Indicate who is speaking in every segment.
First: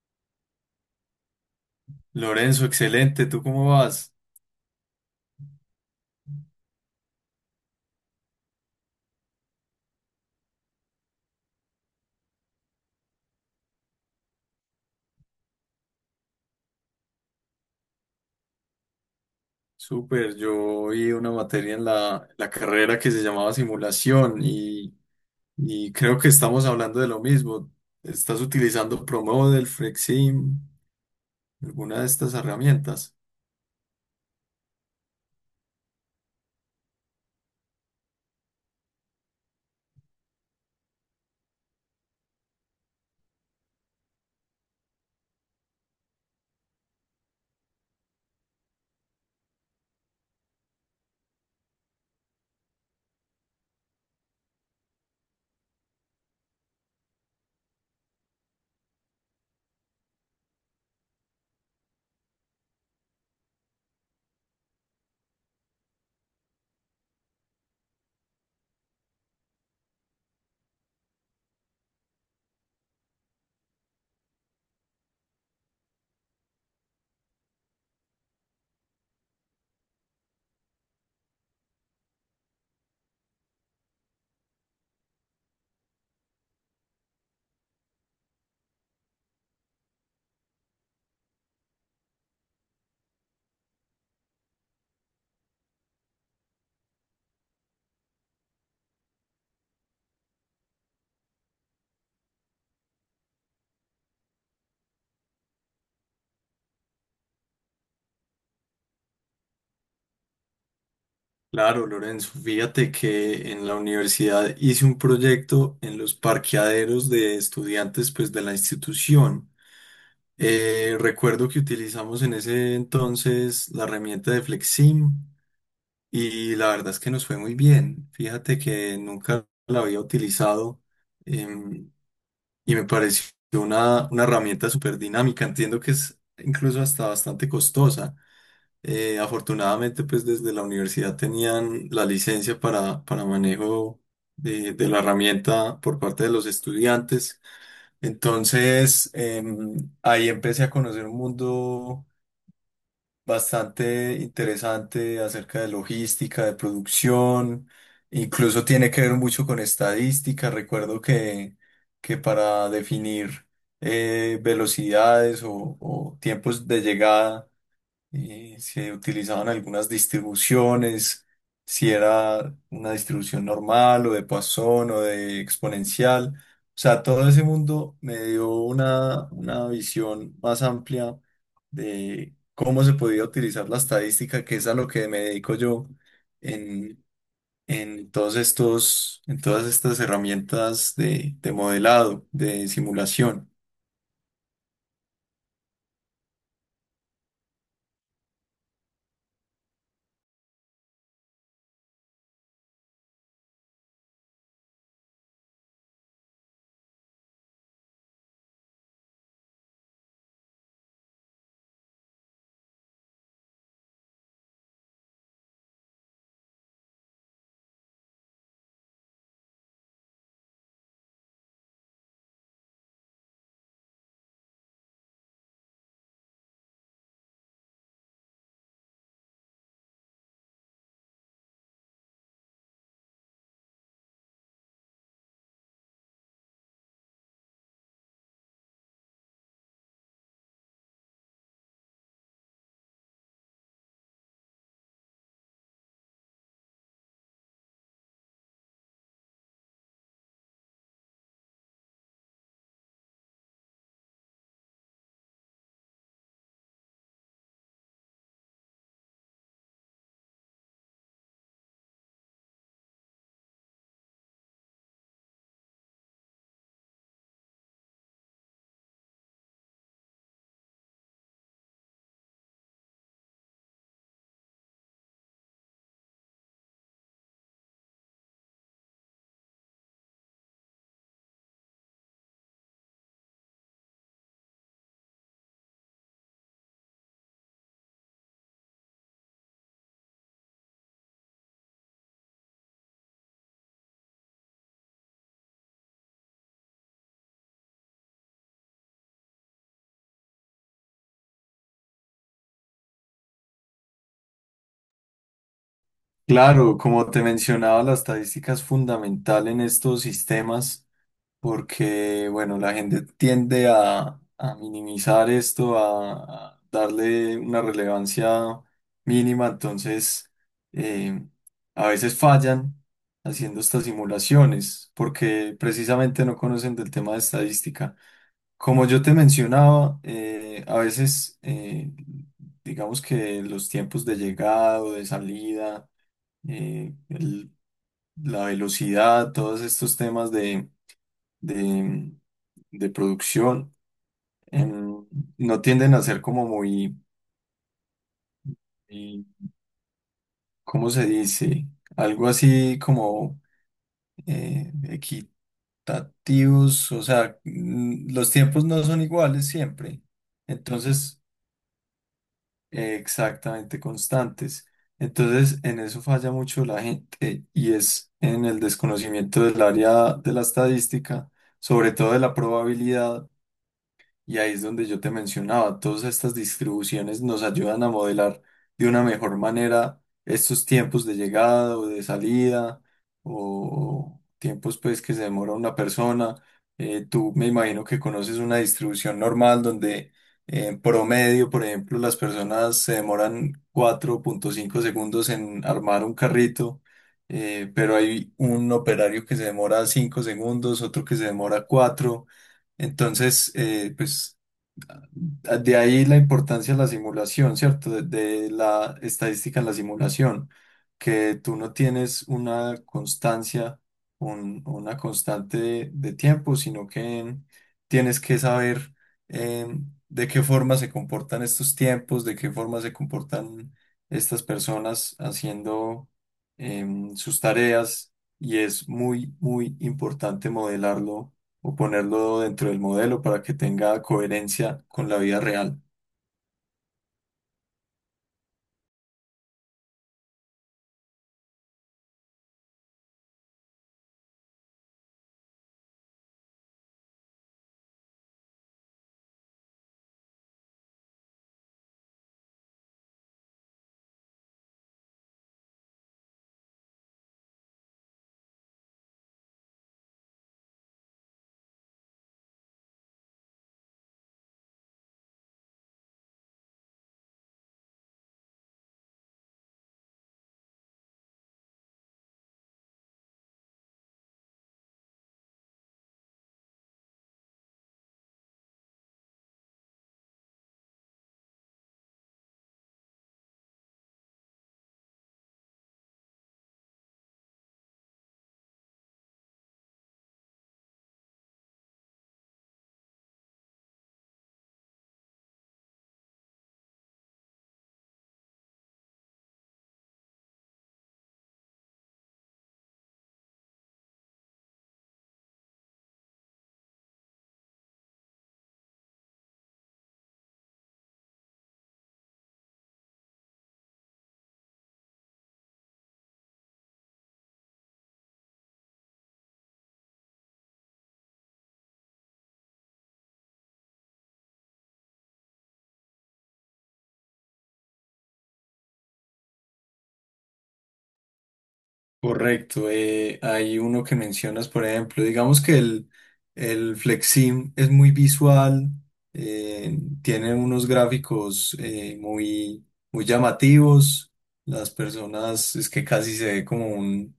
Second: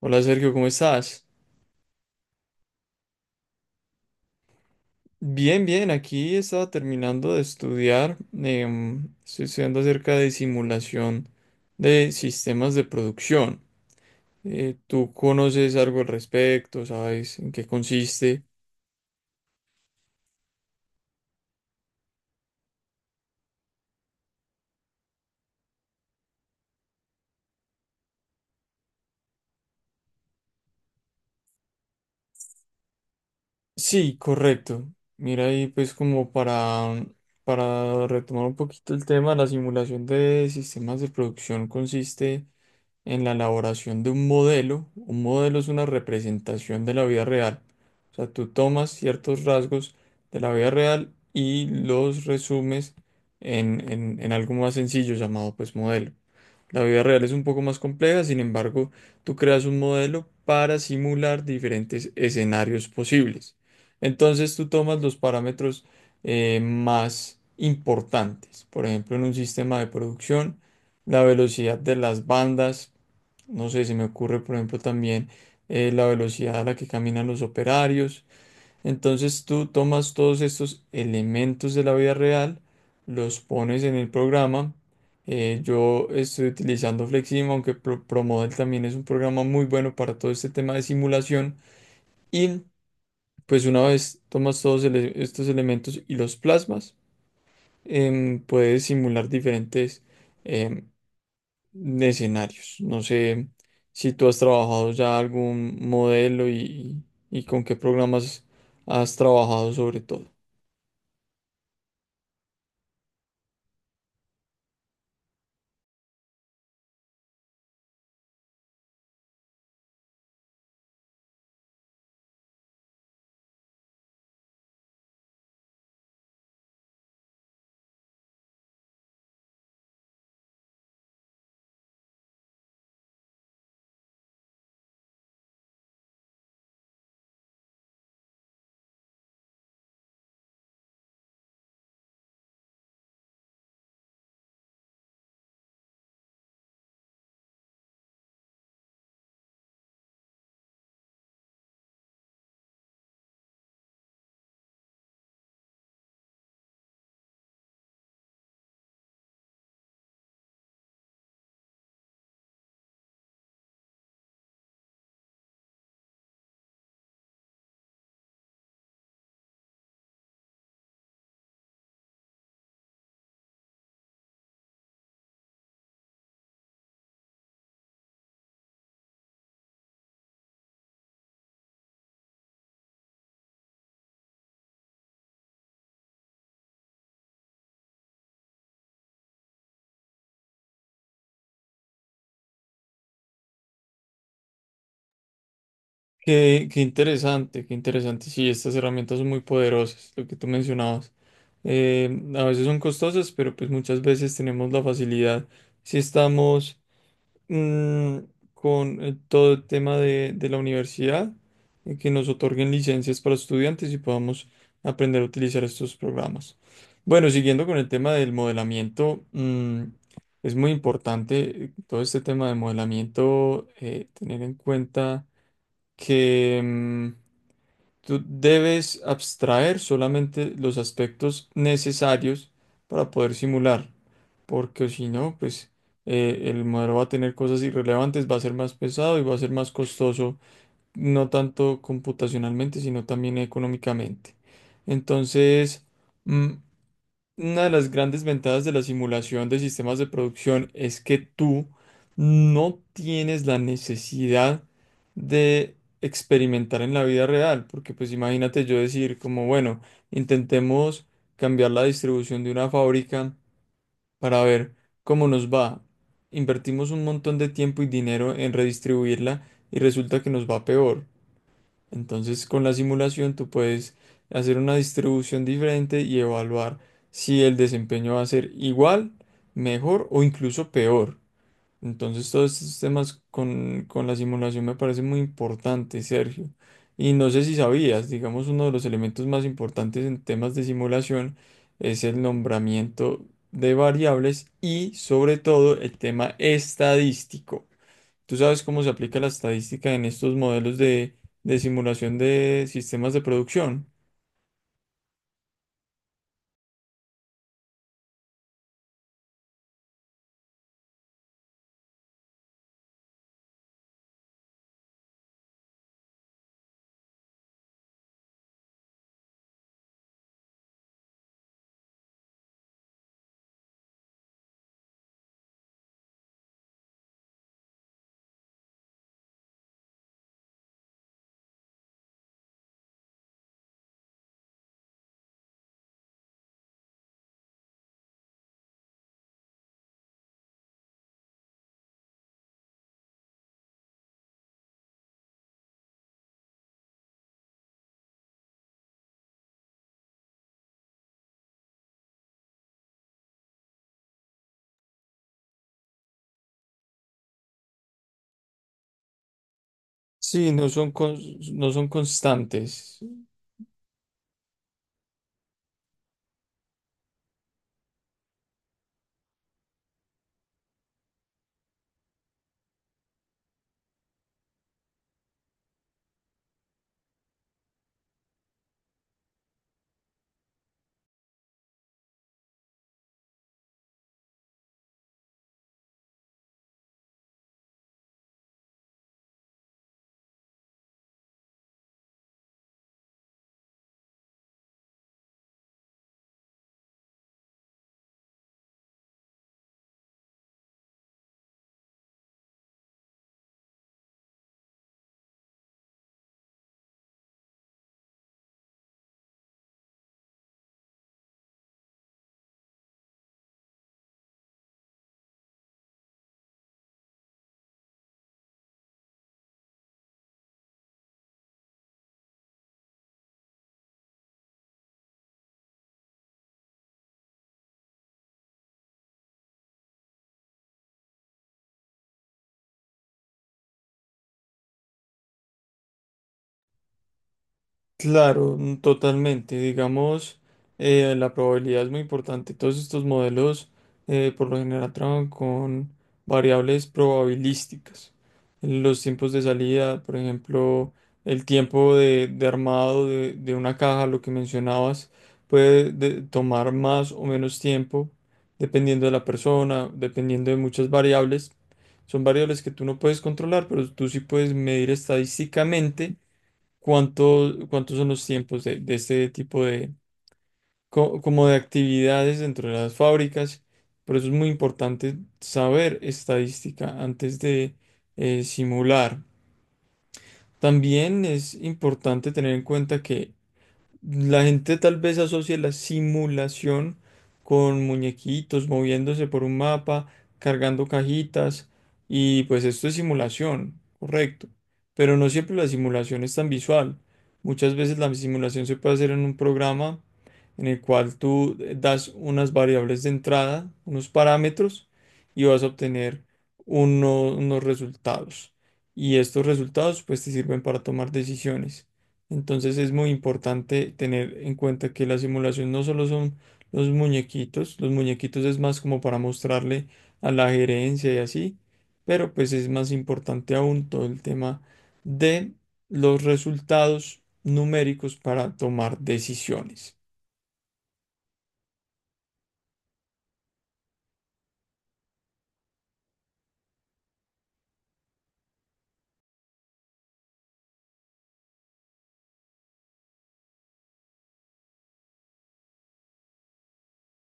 Speaker 1: Hola Sergio, ¿cómo estás?
Speaker 2: Lorenzo, excelente. ¿Tú cómo vas?
Speaker 1: Bien, bien, aquí estaba terminando de estudiar. Estoy estudiando acerca de simulación de sistemas de producción. ¿Tú conoces algo al respecto? ¿Sabes en qué consiste?
Speaker 2: Súper. Yo vi una materia en la carrera que se llamaba simulación y creo que estamos hablando de lo mismo. ¿Estás utilizando ProModel, Flexim, alguna de estas herramientas?
Speaker 1: Sí, correcto. Mira, ahí pues como para retomar un poquito el tema, la simulación de sistemas de producción consiste en la elaboración de un modelo. Un modelo es una representación de la vida real. O sea, tú tomas ciertos rasgos de la vida real y los resumes en algo más sencillo llamado pues modelo. La vida real es un poco más compleja; sin embargo, tú creas un modelo para simular diferentes escenarios posibles. Entonces tú tomas los parámetros más importantes. Por ejemplo, en un sistema de producción, la velocidad de las bandas, no sé, se me ocurre, por ejemplo, también la velocidad a la que caminan los operarios. Entonces tú tomas todos estos elementos de la vida real, los pones en el programa. Yo estoy utilizando Flexim, aunque ProModel también es un programa muy bueno para todo este tema de simulación. Y pues una vez tomas estos elementos y los plasmas, puedes simular diferentes em, de escenarios. No sé si tú has trabajado ya algún modelo y con qué programas has trabajado sobre todo.
Speaker 2: Claro, Lorenzo. Fíjate que en la universidad hice un proyecto en los parqueaderos de estudiantes pues, de la institución. Recuerdo que utilizamos en ese entonces la herramienta de Flexim. Y la verdad es que nos fue muy bien. Fíjate que nunca la había utilizado em, y me pareció una herramienta súper dinámica. Entiendo que es incluso hasta bastante costosa. Afortunadamente, pues desde la universidad tenían la licencia para manejo de la herramienta por parte de los estudiantes. Entonces, ahí empecé a conocer un mundo bastante interesante acerca de logística, de producción, incluso tiene que ver mucho con estadística. Recuerdo que para definir velocidades o tiempos de llegada, y si utilizaban algunas distribuciones, si era una distribución normal o de Poisson o de exponencial. O sea, todo ese mundo me dio una visión más amplia de cómo se podía utilizar la estadística, que es a lo que me dedico yo en, en todos estos, en todas estas herramientas de modelado, de simulación.
Speaker 1: Qué, qué interesante, qué interesante. Sí, estas herramientas son muy poderosas, lo que tú mencionabas. Eh, a veces son costosas, pero pues muchas veces tenemos la facilidad, si estamos mm, con todo el tema de la universidad, que nos otorguen licencias para estudiantes y podamos aprender a utilizar estos programas. Bueno, siguiendo con el tema del modelamiento, es muy importante, todo este tema de modelamiento, tener en cuenta que... tú debes abstraer solamente los aspectos necesarios para poder simular, porque si no, pues el modelo va a tener cosas irrelevantes, va a ser más pesado y va a ser más costoso, no tanto computacionalmente, sino también económicamente. Entonces, mm, una de las grandes ventajas de la simulación de sistemas de producción es que tú no tienes la necesidad de experimentar en la vida real, porque pues imagínate yo decir como, bueno, intentemos cambiar la distribución de una fábrica para ver cómo nos va. Invertimos un montón de tiempo y dinero en redistribuirla y resulta que nos va peor. Entonces, con la simulación tú puedes hacer una distribución diferente y evaluar si el desempeño va a ser igual, mejor o incluso peor. Entonces, todos estos temas con la simulación me parecen muy importantes, Sergio. Y no sé si sabías, digamos, uno de los elementos más importantes en temas de simulación es el nombramiento de variables y, sobre todo, el tema estadístico. ¿Tú sabes cómo se aplica la estadística en estos modelos de simulación de sistemas de producción?
Speaker 2: Claro, como te mencionaba, la estadística es fundamental en estos sistemas porque, bueno, la gente tiende a minimizar esto, a darle una relevancia mínima, entonces eh, a veces fallan haciendo estas simulaciones, porque precisamente no conocen del tema de estadística. Como yo te mencionaba, a veces, digamos que los tiempos de llegada o de salida, eh, el- la velocidad, todos estos temas de, de producción em, no tienden a ser como muy, muy, ¿cómo se dice? Algo así como eh, equitativos, o sea, mm, los tiempos no son iguales siempre,
Speaker 1: Sí, no son,
Speaker 2: entonces
Speaker 1: no son constantes.
Speaker 2: exactamente constantes. Entonces, en eso falla mucho la gente y es en el desconocimiento del área de la estadística, sobre todo de la probabilidad. Y ahí es donde yo te mencionaba, todas estas distribuciones nos ayudan a modelar de una mejor manera estos tiempos de llegada o de salida o tiempos pues que se demora una persona. Tú me imagino que conoces una distribución normal donde en promedio, por ejemplo, las personas se demoran 4,5 segundos en armar un carrito, pero hay un operario que se demora 5 segundos, otro que se demora cuatro. Entonces, pues de ahí la importancia de la simulación, ¿cierto? De la estadística en la simulación, que tú no tienes una constancia, una constante de tiempo, sino que tienes que saber eh, de qué forma se comportan estos tiempos, de qué forma se comportan estas personas haciendo sus tareas, y es muy, muy importante modelarlo o ponerlo dentro del modelo para que tenga coherencia con la vida real.
Speaker 1: Claro, totalmente. Digamos, la probabilidad es muy importante. Todos estos modelos, por lo general, trabajan con variables probabilísticas. Los tiempos de salida, por ejemplo, el tiempo de armado de una caja, lo que mencionabas, puede tomar más o menos tiempo dependiendo de la persona, dependiendo de muchas variables. Son variables que tú no puedes controlar, pero tú sí puedes medir estadísticamente. ¿Cuánto, cuántos son los tiempos de este tipo como de actividades dentro de las fábricas? Por eso es muy importante saber estadística antes de simular. También es importante tener en cuenta que la gente tal vez asocia la simulación con muñequitos moviéndose por un mapa, cargando cajitas, y pues esto es simulación, correcto. Pero no siempre la simulación es tan visual. Muchas veces la simulación se puede hacer en un programa en el cual tú das unas variables de entrada, unos parámetros, y vas a obtener unos resultados. Y estos resultados pues te sirven para tomar decisiones. Entonces es muy importante tener en cuenta que la simulación no solo son los muñequitos; los muñequitos es más como para mostrarle a la gerencia y así, pero pues es más importante aún todo el tema de los resultados numéricos para tomar decisiones.
Speaker 2: Correcto. Hay uno que mencionas, por ejemplo, digamos que el FlexSim es muy visual, eh, tiene unos gráficos muy, muy llamativos. Las personas es que casi se ve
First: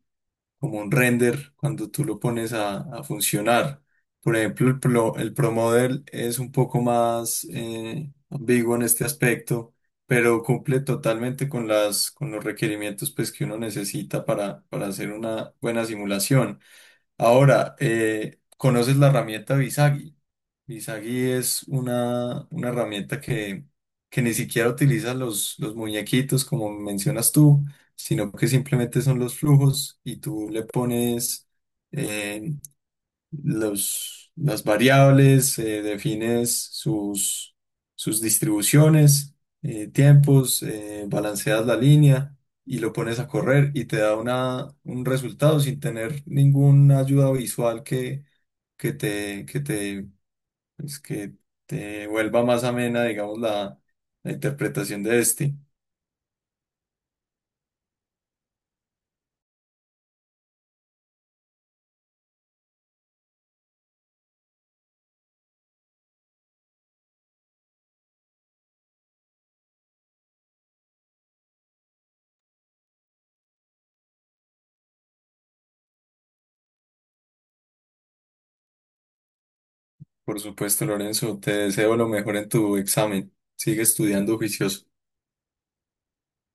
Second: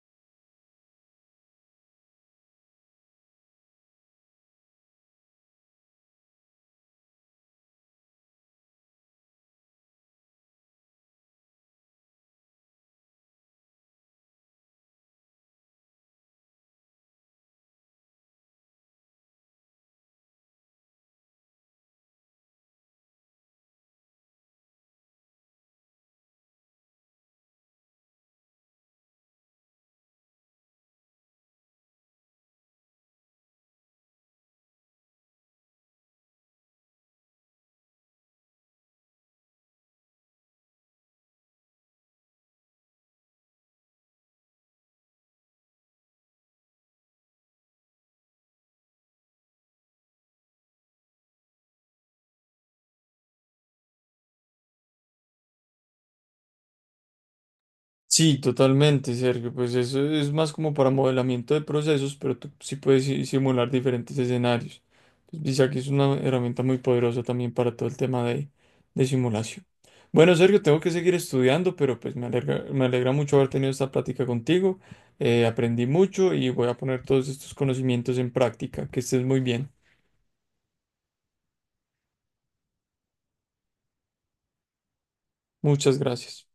Speaker 2: como un render cuando tú lo pones a funcionar. Por ejemplo, el Pro Model es un poco más ambiguo en este aspecto, pero cumple totalmente con las, con los requerimientos pues, que uno necesita para hacer una buena simulación. Ahora, ¿conoces la herramienta Visagi? Visagi es una herramienta que ni siquiera utiliza los muñequitos, como mencionas tú, sino que simplemente son los flujos y tú le pones eh, los, las variables, defines sus, sus distribuciones, tiempos, balanceas la línea y lo pones a correr y te da una, un resultado sin tener ninguna ayuda visual que te, que te, que te vuelva más amena, digamos, la interpretación de este.
Speaker 1: Sí, totalmente, Sergio. Pues eso es más como para modelamiento de procesos, pero tú sí puedes simular diferentes escenarios. Entonces, dice que es una herramienta muy poderosa también para todo el tema de simulación. Bueno, Sergio, tengo que seguir estudiando, pero pues me alegra mucho haber tenido esta plática contigo. Aprendí mucho y voy a poner todos estos conocimientos en práctica. Que estés muy bien.
Speaker 2: Por supuesto, Lorenzo, te deseo lo mejor en tu examen. Sigue estudiando juicioso.
Speaker 1: Muchas gracias.